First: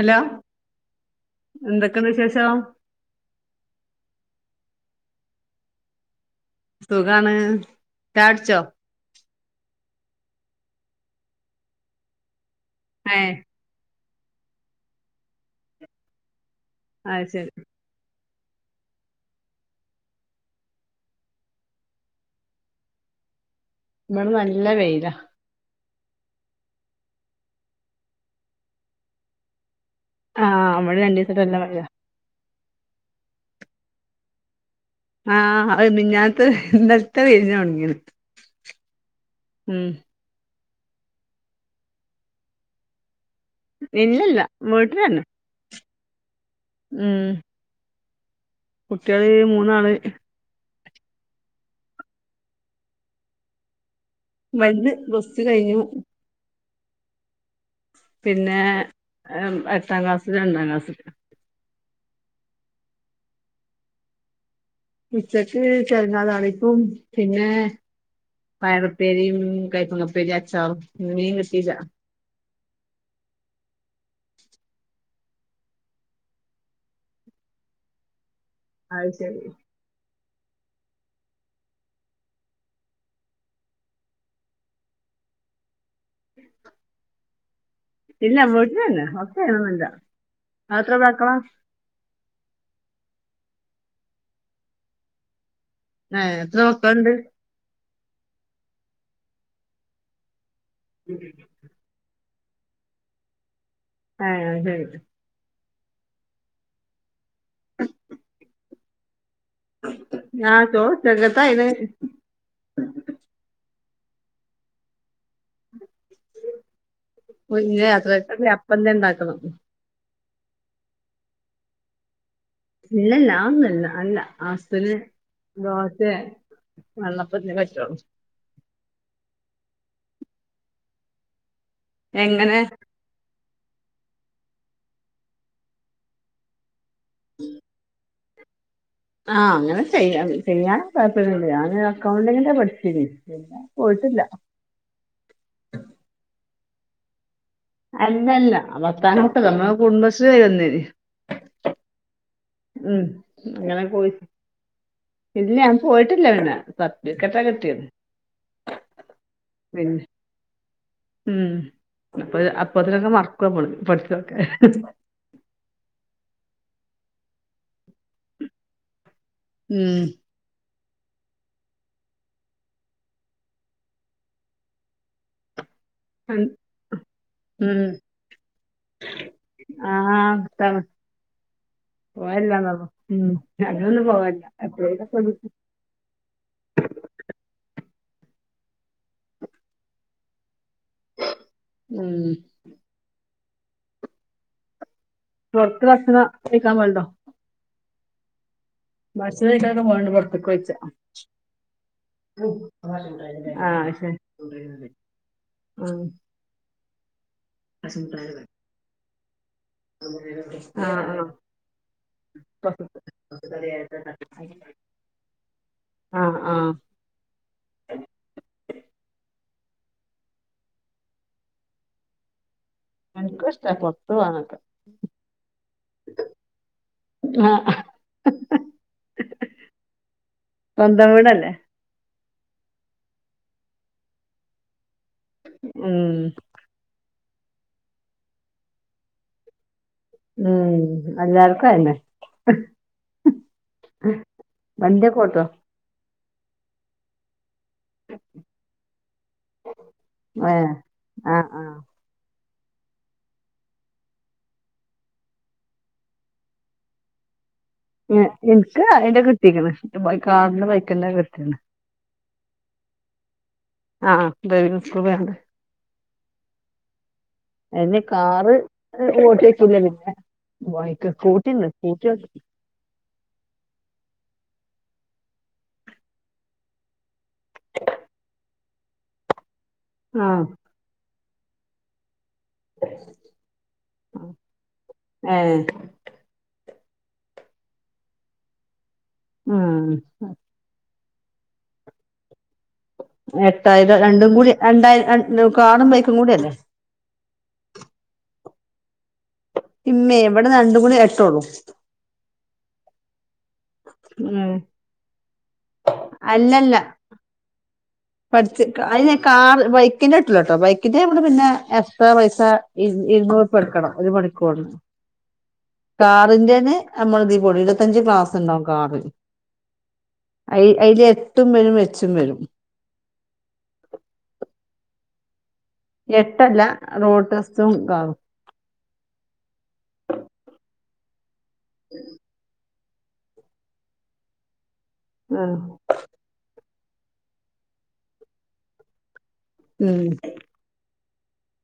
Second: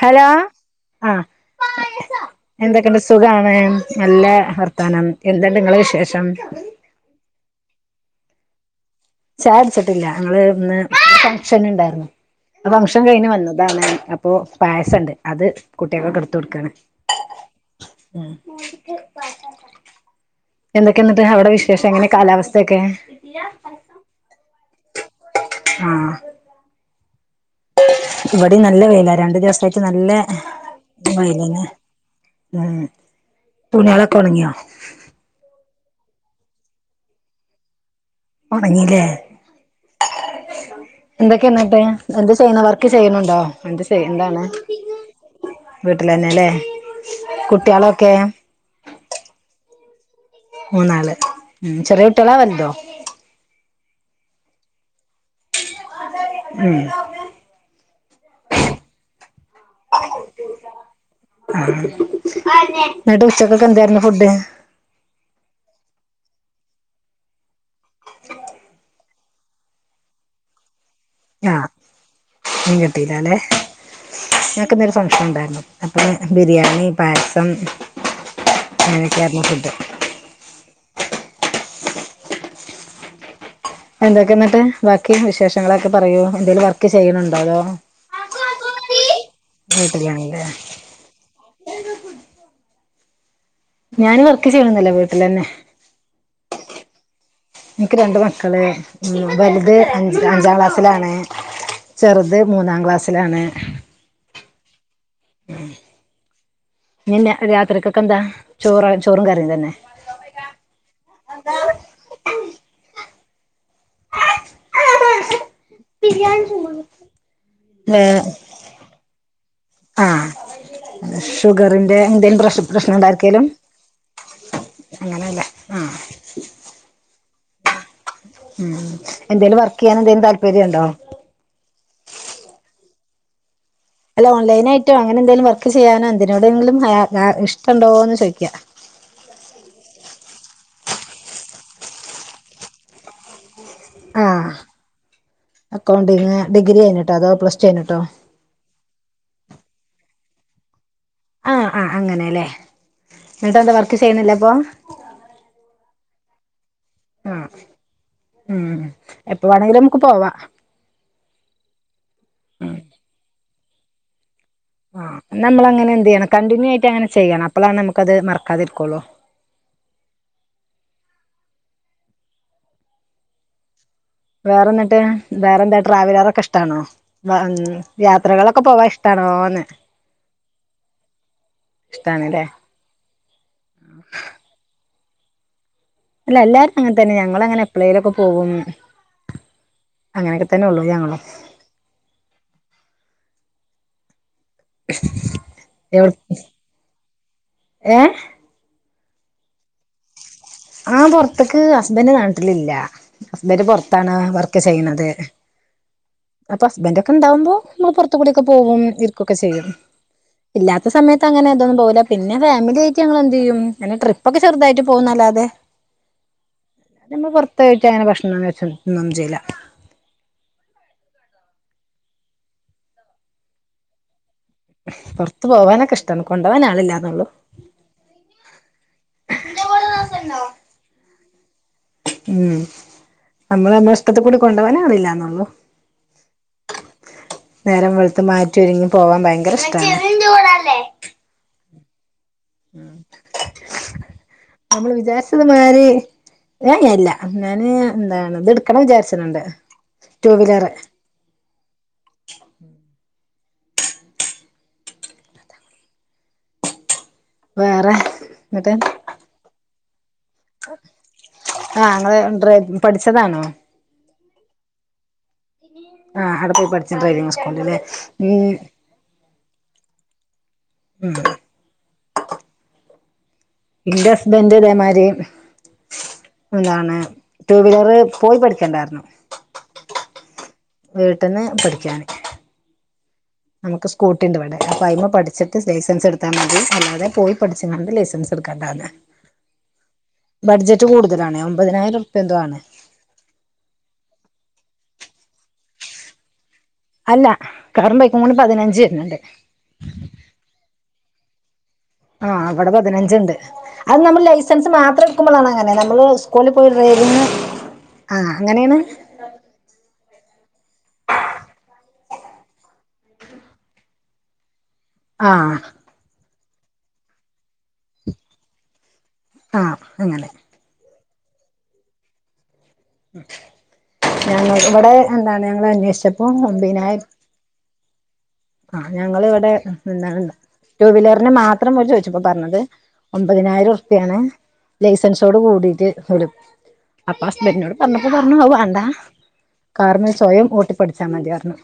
Hello ആ എന്തൊക്കെയുണ്ട് വിശേഷം എന്തൊക്കെണ്ട് സുഖാണ് നല്ല വർ ത്താനം എന്തെല്ലാ നിങ്ങളെ വിശേഷം? ചാകുടിച്ചോ? ചായ്കുടിച്ചിട്ടില്ല ഞങ്ങളിന്ന് ഫഗ്ഷൻ നിണ്ടായിരുന്നു. അ ഫഗ്ഷൻ കഴിഞ്ഞ് ഏഹ് വന്നതാണ്. പ്പൊ പയസണ്ട് അത് കുട്ടികക്കൊക്കെ എടുത്ത് കൊടുക്കാണ്. അത് ശരി [unintelligible] എന്തെക്കെന്നിട്ട് അവിടെ വിശേഷം എങ്ങനെ കാലാവസ്ഥയൊക്കെ? ഇവടെ നല്ല വെയിലാ. ആ ഇവിടേം നല്ല വെയിലാ രണ്ട് ദിവസായിട്ട്. നല്ലെ ആഹ് ഇവിടെ രണ്ട് ദിവസായിട്ട് നല്ല വൈകുവല്ലേ? മഴയാ ഉം തുണികളൊക്കെ ഒണങ്ങിയോ? ആ മിഞ്ഞാത്തെ ഇന്നല്ത്തെ വെയിലിനാ ഒണങ്ങിയത്. തൊടങ്ങീലേ ന്തക്കെയ ന്ന്ട്ട് ന്ത് ചെയ്യണ് വർക്ക് ചെയ്യണൊണ്ടോ ഇല്ലില്ല വീട്ടിലന്നെ വീട്ടിലന്നെ ല്ലേ ഉം ക്കേ കുട്ട്യള് മൂന്നാള് മൂന്നാള് ഉം ചെറിയ കുട്ട്യളാ വല്തോ വല്ത് പ്ലസ്ട് കയിഞു ഉം പിന്നെ എട്ടാം ക്ലാസ്സ് രണ്ടാം ക്ളാസ് ട്ട് ഉച്ചയ്ക്കത്ത്കകെന്തായ്ര്ന്ന് ഫുഡ് ഉച്ചക്ക് തേങാകറിയും പിന്നെ പയറുപ്പേരിയും കയ്പങ്ങാപ്പേരി അച്ചാറും മീൻ കിട്ടീല്ല മീൻ കിട്ടീലാല്ലേ [unintelligible] ബിരിയാണി പായസം അത് ശരി [unintelligible] എന്തൊക്കെന്ന്ട്ട് വാക്കി വിശേഷങ്ങള ക്കെ പറയൂ ന്തേലും വർക്ക് ചെയ്യ്ന്നൊണ്ടോ [inaudible] ഇല്ല വീട്ടിലന്നെ വർക്ക്‌ ചെയ്യ്ണൊന്നുല്ല വീട്ടിലാണല്ലേ [unintelligible] ഞാന് വർക്ക് ചെയ്യണില്ല വീട്ടിലന്നെ ങാ എത്ര മക്കള്ണ്ട് എനിക്ക് രണ്ട് മക്കള് വല്ത് അഞ്ചില് അഞ്ചാംക്ലാസില ലാണ് ത് മൂന്നാംക്ലാസിലാണ് ആ ന്ന രാത്രിയത്തേക്കെന്ത ചോറ ചോ-റും കറിം ആ ചോറ്ണ്ട് [unintelligible] ഏ ആ [unintelligible] ഷുഗറിന്റെ പ്രഷ ഇല്ലല്ലാന്നല്ല അല്ല ആസ്പിരിൻ അങ്ങനെയല്ല ആ [unintelligible] [unintelligible] എന്തേലും വർക്ക് യാനെന്തേലും താല്പര്യണ്ടോ എങ്ങനെ അല്ല ഓൺലൈനായ്ട്ടും അങ്ങനെന്തേലും വർക്ക് ചെയ്യാനൊന്തിനോടെങ്കിലും ഹ അ ഇഷ്ടൊണ്ടോന്ന് ചോയ്ക്യ ആ അങ്ങനെ ചെയ്യ ചെയ്യാനൊന്നുംതാല്പര്യൊന്നുല്ല. ഞാന് അക്കൗണ്ടിങ്ങിന്റെ പണി ചെയ്യും ആ അക്കൗണ്ടിന്നു സിഗ്നൽ കഴിഞ്ഞിട്ടാ അതാ പ്രശ്നം അല്ലല്ല വർത്തനോട്ട് നമ്മടെ കുടുംബ ആ [unintelligible] ആ അങ്ങനെല്ലേ ഉം എന്നിട്ട് എന്താ അങ്ങനെ വർക്ക് പോയി ചെയ്യണില്ല അപ്പൊ ഇല്ല ഞാൻ പോയിട്ടില്ല പിന്നെ ആ സർട്ടിഫിക്കറ്റാ കിട്ടിയത് ഉം എപ്പ വേണെങ്കിലും അമക്ക് പിന്നെ പോവാ ഉം അപ്പോഴ് അപ്പത്തിനോക്കെ മറ മോള് പോണ് പഠിച്ചതൊക്കെ ആ നമ്മള അങ്ങനെ എന്ത് ചെയ്യണം കണ്ടിന്യൂ ആയിട്ട് അങ്ങന ചെയ്യാണം അപ്പോളാണ് ന നമുക്ക്ത് മറക്കാതിരിക്കോളോ ഉം വേറെന്നട്ട് വേറെന്താ ഉം ട്രാവലറൊക്കെ ഇഷ്ടാണോ അ ഉം യാത്രകളൊക്കെ പോവാൻ ഇഷ്ടാണോന്ന് ആ ഇഷ്ടാണ് ഇഷ്ടാണല്ലേ പോവല്ലനൊള്ളു അങ്ങനൊന്നും പോവല്ല്യ എപ്പോളെങ്കിലൊക്കെ [unintelligible] ഇല്ല എല്ലാരും അങ്ങനെ തന്നെ ആ ഞങ്ങൾ അങ്ങനെ - ട്രെയിൻ ഒക്കെ പോകും അങ്ങനെ ഒക്കെ തന്നെ [unintelligible] ഉം തൊട്ട് നക്കണ ചിക്കൻ വേണ്ട ഏ മടിച്ചു നിൽക്കണ്ടു പോവാം [unintelligible] ആ പുറത്തിക്ക്, ഹസ്ബൻഡ് നാട്ടിൽ ഇല്ല, ഹസ്ബൻഡ് ആഹ് പുറത്താണ് ശരി വർക്ക്‌ ചെയുന്നത് ആഹ് [unintelligible] ആകുമ്പോൾ നമ്മള് പുറത്തുകൊടി ഒക്കെ പോവും ഇരിക്കൊക്കെ ചെയ്യും ഇല്ലാത്ത ആഹ് സമയത്തു ആഹ് അങ്ങനെ എങ്ങ്ങും പോവില്ല പിന്നെ ഫാമിലി പൊറത്ത് ആയിട്ട് ഞങ്ങൾ എന്ത് ചെയ്യും ട്രിപ്പ്‌ ഒക്കെ ചെറുതായിട്ട് പോകും എന്നല്ലാതെ ആഹ് ആഹ് ഞങ്ങൾ പുറത്തു പോയിട്ടു അങ്ങനെ ഭക്ഷണം കഴിഴിക്കുവോ ഒന്നും ചെയ്ല്ല എനിക്കും ഇഷ്ട്ടമാ പുറത്തു പോവാൻ പുറത്ത് പോകാൻ ഒക്കെ ഇഷ്ടമാണ് കൊണ്ടുപോകാൻ ആൾ ഇല്ലന്നേയുള്ളു ആഹ് സ്വന്തം വീടല്ലേ ഉം നമ്മളെ നമ്മുടെ ഇഷ്ടത്തിന് കൊണ്ടുപോകാൻ ആളില്ല മ് നേരം വെളുത്ത് മാറ്റി ഒരുങ്ങി പോകാൻ ഭയങ്കര ഇഷ് - [unintelligible] ഉം എല്ലാർക്കും അതെന്നെ ഞമ്മൾ വണ്ടിയൊക്കെ ഓട്ടോ വിചാരിച്ചത് മാറി ഏ ഏ ഇല്ല ഞാന് എന്താണ് ഇത് ഇട്ക്കണം വിചാരിചാണ്ണ്ട് എന്താണ് ടു വീലർ ഏഹ് ആഹ് ആഹ് വേറെ എ എന്നിട്ട് ഇനിക്ക് ഇത് കിട്ടീക്ക്ണ് ബൈ കാറിന്റെ ബൈക്കന്നെ കിട്ടീണ് ആ ഇങ്ങള് ഡ്രൈവിംഗ് പഠിച്ചതാണോ ആ ഡ്രൈവിംഗ് സ്കൂളിൽ പോയാണ്ട് ആ അവിടെ പോയി പഠിച്ചു ഡ്രൈവിംഗ് സ്കൂളിൽ ല്ലെ അതിന് കാറ് [unintelligible] സ്കൂട്ടി നിർത്തീട്ട് എന്റെ ഹസ്ബൻഡ് ഇതേ മാരി എന്താണ് ടു വീലർ പോയി പഠിക്കേണ്ട ർഞ്ഞു ആ വീട്ട്ന്ന് പഠിക്കാണ് ഞമ്മക്ക് സ്കൂട്ടി ഉണ്ട് ഇവിടെ അപ്പൊ അതിന്മേൽ ഏഹ് പഠിച്ചിട്ട് ലൈസൻസ് എടുത്താ മതി അല്ലാതെ പോയി പഠിച്ച്ക്കാണ്ട് ലൈസൻസ് എടുക്കേണ്ട ന്ന് ആഹ് ബഡ്ജറ്റ് കൂടും ഒമ്പത്തിനായിരം ർപൃ എന്തോ ആണ് എട്ടായിരം രണ്ടും കൂടി കാറും ബൈക്കും കൂടി അല്ലെ അല്ല കാറും ബൈക്കും കൂടി പതിനഞ്ച് വര്ന്ന്ണ്ട് ഇമ്മേ ഇവിടെ രണ്ടും കൂടി എട്ട് ഒള്ളൂ ആ ഇവിടെ പതിനഞ്ച് ഇണ്ട് അത് ഞമ്മൾ ഉം ലൈസൻസ് മാത്രം ടുക്കുമ്പോൾ ആണ് അങ്ങനെ ഞമ്മൾ സ്കൂളിൽ പോയി ഡ്രൈവിംഗ് പഠിച്ച്ക്ക അതിന് കാർ ബൈക്ക്ന്റെ കിട്ടൂല്ലട്ടോ ബൈക്ക് ന്റെ ഞാൻ ഇവിടെന്ന് പിന്നെ എക്സ്ട്രാ പൈസ ഇരുന്നൂറ് പ്യ കൊടുക്കണം ഒരു മണിക്കൂറിന് ആഹ് കാറിന്റെ ത് ഞമ്മൾതിന് ഇരുപത്തിഅഞ്ചു ക്ലാസ്സ്‌ ഉണ്ടാകും കാറി ആഹ് അങ്ങനെ അയി അയില് എട്ടും വരും എച്ചും വരും ഞങ്ങൾക്കിവിടെ എട്ട് അല്ല റോഡ്‌ ടെസ്റ്റ്‌ ഉം ആവും ഞങ്ങൾ ഇവിടെ എന്താണ് ടു വീലറിന് മാത്രം ത്രം ചോദിച്ചപ്പോൾ പറഞ്ഞത് ഒൻമ്പതിനായിരം ർപേണ് ലൈസൻസ് ഓട് ആഹ് കൂടീട്ട് അവര് അപ്പ ഹസ്ബൻഡിനോട് പറഞ്ഞപ്പ പറഞ്ഞു അത് വേണ്ട ഉം കാരണം സ്വയം ഓട്ടിപ്പടി [unintelligible]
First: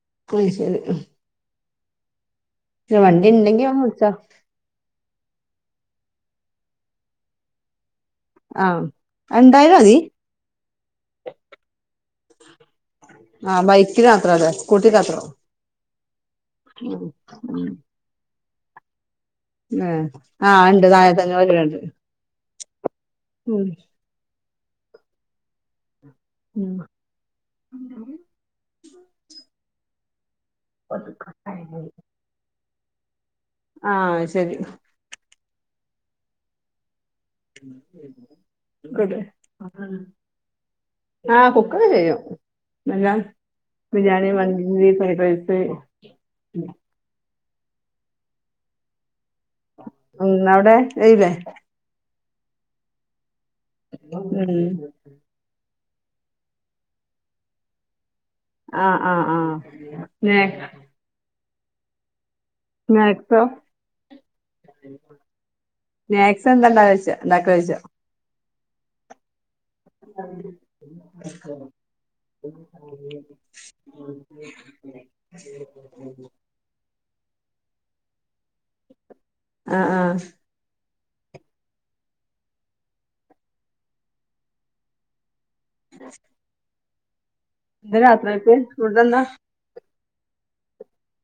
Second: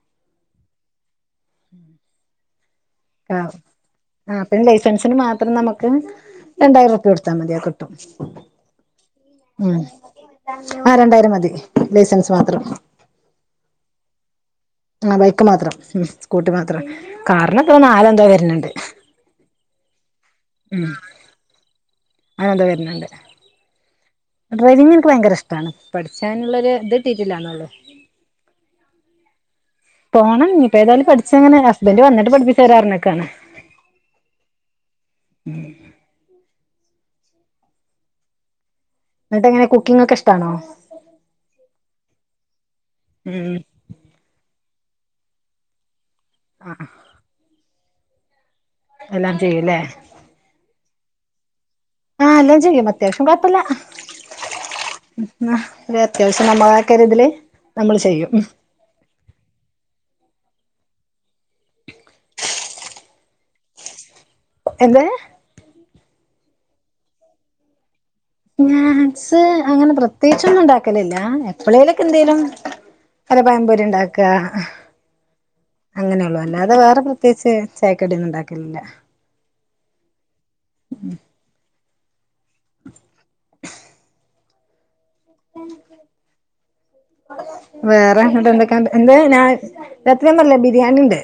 [unintelligible] [inaudible] വണ്ടിണ്ടെങ്കിൽ വന്നു പെൻഷന് മാത്രം നമുക്ക് രണ്ടായിരം റുപ്യ കൊടുത്താൽ മതിയാകും ആഹ് അത് ന്തായാലും ആ രണ്ടായിരം മതി ലൈസൻസ് മാത്രം ആഹ് ബൈക്കിൽ മാത്രാണ് ആഹ് ബൈക്ക് മാത്രം കൂട്ട്മാത്രല്ലേ ഉം കാറിനിപ്പ നാലോ അഞ്ചോ വരാണ് [inaudible] മം ആഹ് ഉണ്ട് താഴത്തേക്ക് വരനുണ്ട് അങ്ങട് വരനിണ്ട് ഡ്രൈവിംഗ് എനിക്ക് ഭയങ്കര ഇഷ്ട്ടാണ് പഠിക്കാനുള്ളൊരു ഉം ഇത് കിട്ടിട്ടില്ലെന്നുള്ളു പോണം ഇനീപ്പെതാലും പഠിച്ചങ്ങനെ ഹസ്ബൻഡ് വന്നിട്ട് പഠിപ്പി തരാർന്നിക്കാനാ ആഹ് ശരി [inaudible] എന്നിട്ട് എങ്ങനെ കുക്കിംഗ് ഒക്കെ ഇഷ്ടാണോ [inaudible] ആ കുക്കൊക്കെ ചെയ്യും ബിരിയാണി ഉം ബിരിയാണി മന്ദി ഇനി പിറകുവശത്തു ആഹ് എല്ലാം ചെയ്യുല്ലേ ഉം [unintelligible] ആഹ് എല്ലാം ചെയ്യും അത്യാവശ്യം വർക് ഇല്ല ഉം ന്നാ പിന്നെ അത്യാവശ്യം നമ്മെടെതക്കിത്തിൽ നമ്മള് ചെയ്യും ആഹ് ആഹ് ആഹ് മാത്‍സ് മാത്‍സോ എന്തേ മാക്സ് എന്താ ണ്ടാലോയിച്ച ഇണ്ടാക്കാലോയ്ച മാത്‍സ് ത്ത് അങ്ങനെ പ്രത്യേകിച്ചൊന്നും ഉണ്ടാക്കലില്ല എപ്പോളെലുംഒക്കെ എന്തെലും വല്ല പയം പൊരിയണ്ടാക അങ്ങനെള്ളു അല്ലാതെ വേറെ പ്രത്യേകിച്ച് ചായ കടി ഒന്നും ഉണ്ടാക്കല്ലില്ല ആ ആ മ് എന്താ വേറെ അവിടെ രാത്രികക്ക് എന്തൊക്കെയൊ ണ്ട് ഫുഡ് എന്തോ എന്താ ഞാൻ രാത്രി നല്ല ബിരിയാണിയുണ്ട്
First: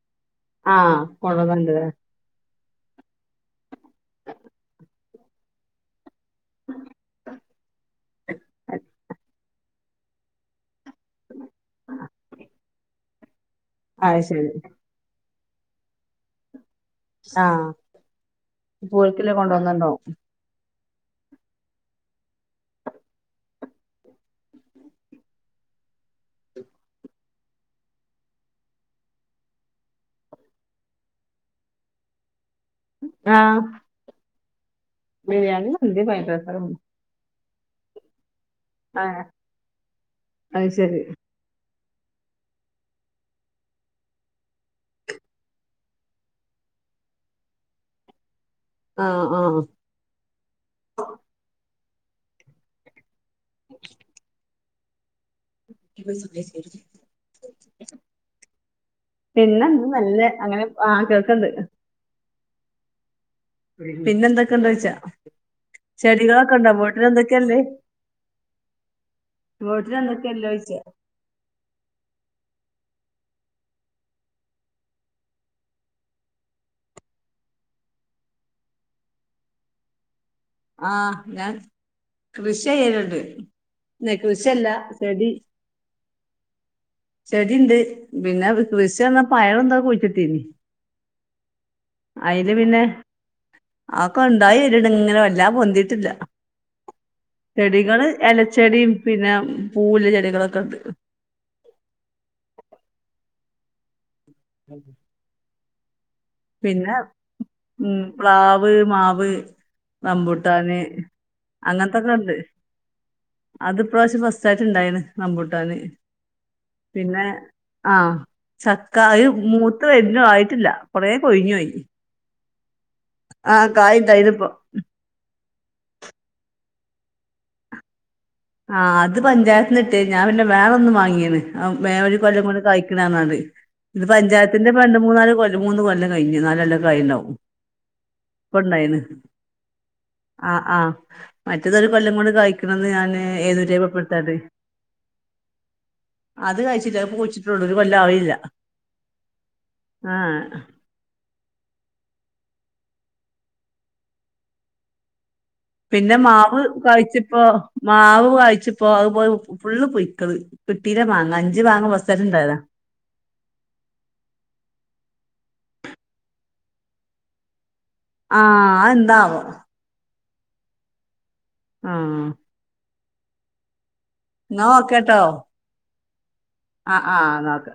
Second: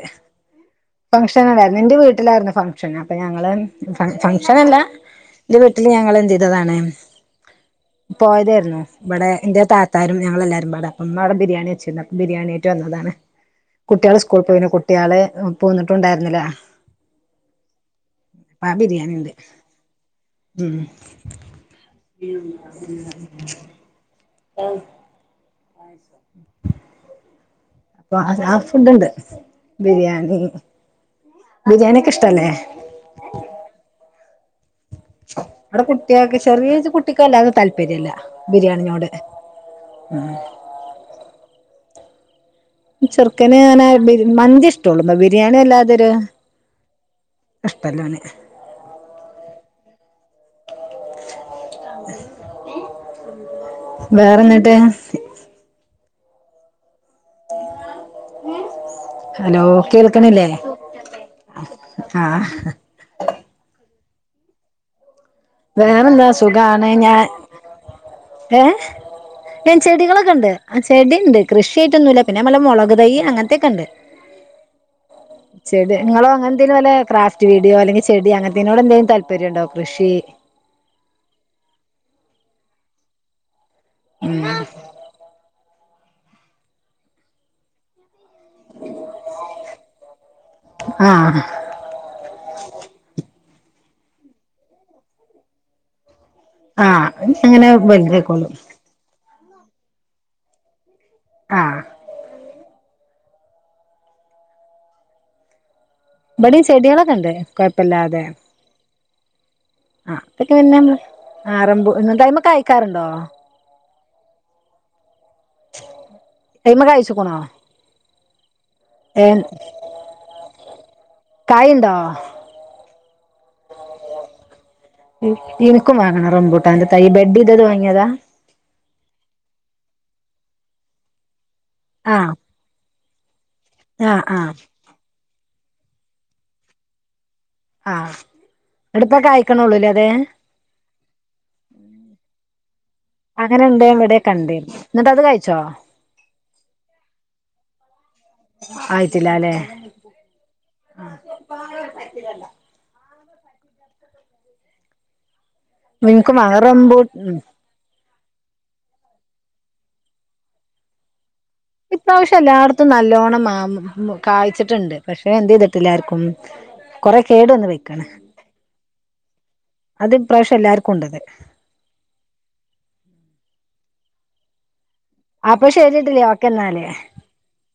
ആഹ് ഫംഗ്ഷൻ ഉണ്ടായിരുന്നേ കൊണ്ടുവന്നിണ്ട്ല്ലേ ന്റെ വീട്ടിലായിരുന്നേ ഫംഗ് ചെന്നപ്പോ ഞങ്ങള് ഫംഗ് ഫംഗ്ഷൻ അല്ല എന്റെ വീട്ടില് ഞങ്ങള് എ ന്താതാണേ പോരുയിരുന്നു ഇവിടെ ന്റെ താത്താറും ഞങ്ങളെല്ലാരും മ്പാടെ ഉമ്മ അവിടെ ബിരിയാണി വെച്ചിരുന്നു അപ്പോ ബിരിയാണിയായിട്ട് വന്നതാണ് കുട്ടിആള് അത് സ്കൂളിൽ ശരി പോയിന്നു കുട്ടി കളെ മ് പോന്നിട്ടുണ്ടായിരുന്നില്ല ആ അപ്പൊ ആ ബിരിയാണി ഉണ്ട് പ്പോൽക്കില്ലേ കൊണ്ടുന്നി ണ്ടാവും [inaudible] ആ കഴിച്ചോ അപ്പോ അത് ആ ഫുഡ് ഉണ്ട് ബിരിയാണി ബിരിയാണി ഒക്കെ ഇഷ്ടല്ലേ ആ അവിടെ കുട്ടിയാക്ക് റൈസ് ചെറിയ കുട്ടിക്കല്ലാതെ താല്പര്യമില്ല ബിരിയാണിനോട് ആഹ് ആ അത് ശരി ഈ ചെറുക്കന് അങ്ങനെ ബി മന്തി ഇഷ്ടോള്ളു ബിരിയാണി വല്ലാതൊ രു ഇഷ്ടല്ല ഓന് ആ ആ വേറെയെന്നാ യ്യ് പൊയ് സുബഹിസ്കരിക്ക് ഹലോ പിന്നെന്ത് നല്ല കേൾക്കണില്ലേ അങ്ങനെ ആഹ് കേൾക്കണ്ട് ആ [unintelligible] പിന്നെ എന്തൊക്കെ ണ്ട് ഓയിച്ച വേറെന്താ സുഖാണ് ഞാൻ എന്തൊക്കെയല്ലേ ഏഹ് വീട്ടിൽ ചെടികളൊക്കെണ്ട് എന്തൊക്കെയല്ലോയ്ച്ചാ ചെടിണ്ട് കൃഷ്യാട്ട് ഒന്നുല പിന്നെ വല്ല മൊള തൈ അങ്ങനത്തൊക്കെ ഉണ്ട് ചെടി നിങ്ങളോ അങ്ങനത്തും പോലെ ക്രാഫ്റ്റ് വീഡിയോ അല്ലെങ്കിൽ ചെടി അങ്ങനത്തേട് എന്തെങ്കിലും താല്പര്യം ഉണ്ടോ കൃഷി? ആഹ ഞാൻ കൃഷി ചെയ്യലുണ്ട്. നെ ഉം കൃഷില്ല ചെടി. ശരിണ്ട്. പിന്നെ കൃഷി വന്നാ പയർ എന്തേ കുഴിച്ചിട്ടനി ആഹ് അയിൽ പിന്നെ ആക്കെ ഉണ്ടായി ഇരിട ഇങ്ങനെ വ ഇല്ല പൊന്തിട്ടില്ല ആഹ് ഇനി അങ്ങനെ വലുതായ്ക്കോളും പൂല് ചെടികളൊക്കെ ഉണ്ട് ആഹ് [unintelligible] ഇവിടെയും പിന്നെ ചെടികളൊക്കെ ഉണ്ട് ഉം കൊഴപ്പല്ലാതെ പ്ലാവ് മാവ് ആ അതൊക്കെ പിന്നെ റംമ്പൂട്ടാന് നമ്മള് ആറമ്പൂ അങ്ങനത്തൊക്കെ ഒണ്ട് എന്നിട്ടയ്മെ കായ്ക്കാറുണ്ടോ അത് ഈ പ്രാവശ്യം ഫസ്റ്റ് ആയിട്ട് ഉണ്ടായിന് റമ്പൂട്ടാന് അയ്മെ പിന്നെ കായ്ച്ച്ക്ക്ണോ ആഹ് ഏ ചക്കായും മൂത്തു വരണു ആയിട്ടില്ല കുറേ കൊഴിഞ്ഞു പോയി ഇത് കായ്ണ്ടോ ആഹ് കായും തൈരും ഇനിക്കും വാങ്ങണം റംമ്പുട്ടന്റെ എന്റെ തൈ ബെഡ് ചെയ്തത് വാങ്ങിയതാ ആഹ് അത് പഞ്ചായത്തിന്ന് കിട്ടിയത് ഞാൻ പിന്നെ വേറൊന്നും വാങ്ങിയില്ല ആഹ് മേ ഒരു ആ കൊല്ലം കൊണ്ട് കയിക്കണ എങ്ങാണ്ട് ഇത് ആ ആ പഞ്ചായത്തിൻ്റെ രണ്ടു മൂന്നാലു കൊല്ലം ഒരു മൂന്ന് കൊല്ലം കഴിഞ്ഞ് നാല് കൊല്ലം ആയിട്ടുണ്ടാവും ആ ഇപ്പ ഉണ്ടായിന് ന്നട്ട്പ്പ കായ്ക്ക്ണൊള്ളൂലേ അത് ആ ആഹ് മറ്റേതൊരു കൊല്ലം കൊണ്ട് കായി പിന്നെന്ത് ഞാൻ അങ്ങനെണ്ട് ഇവിടെ [unintelligible] കണ്ടിരുന്നു ന്നിട്ടത് കഴിച്ചോ അത് കയിച്ചില്ല പൂച്ചിട്ടുള്ളൂ ഒരു കൊല്ലം ആയില്ല ആയിട്ടില്ലാല്ലേ [inaudible] പിന്നെ ഇൻക്കും വാങ്ങ മാവ് റംബൂ ഉം കായിച്ചിപ്പോ മാവ് [unintelligible] പുഴുക്കള് [unintelligible] ഇപ്രാവശ്യം എല്ലായിടത്തും നല്ലോണ്ണം മാ [unintelligible] കായ്ച്ചിട്ടുണ്ട് പക്ഷെ [unintelligible] ഞാൻ എന്ത് ചെയ്തിട്ടില്ലേ ആർക്കും കുറെ കേട് വന്ന് പോയി ആഹ് അത് എന്താവോ ഈപ്രാവശ്യം എല്ലാവർക്കും ഉണ്ടത് [inaudible] ആഹ് എന്നാ ഓക്കെ അപ്പോ ശെരി [unintelligible] അ ആഹ് ന്നാ ഓക്കെ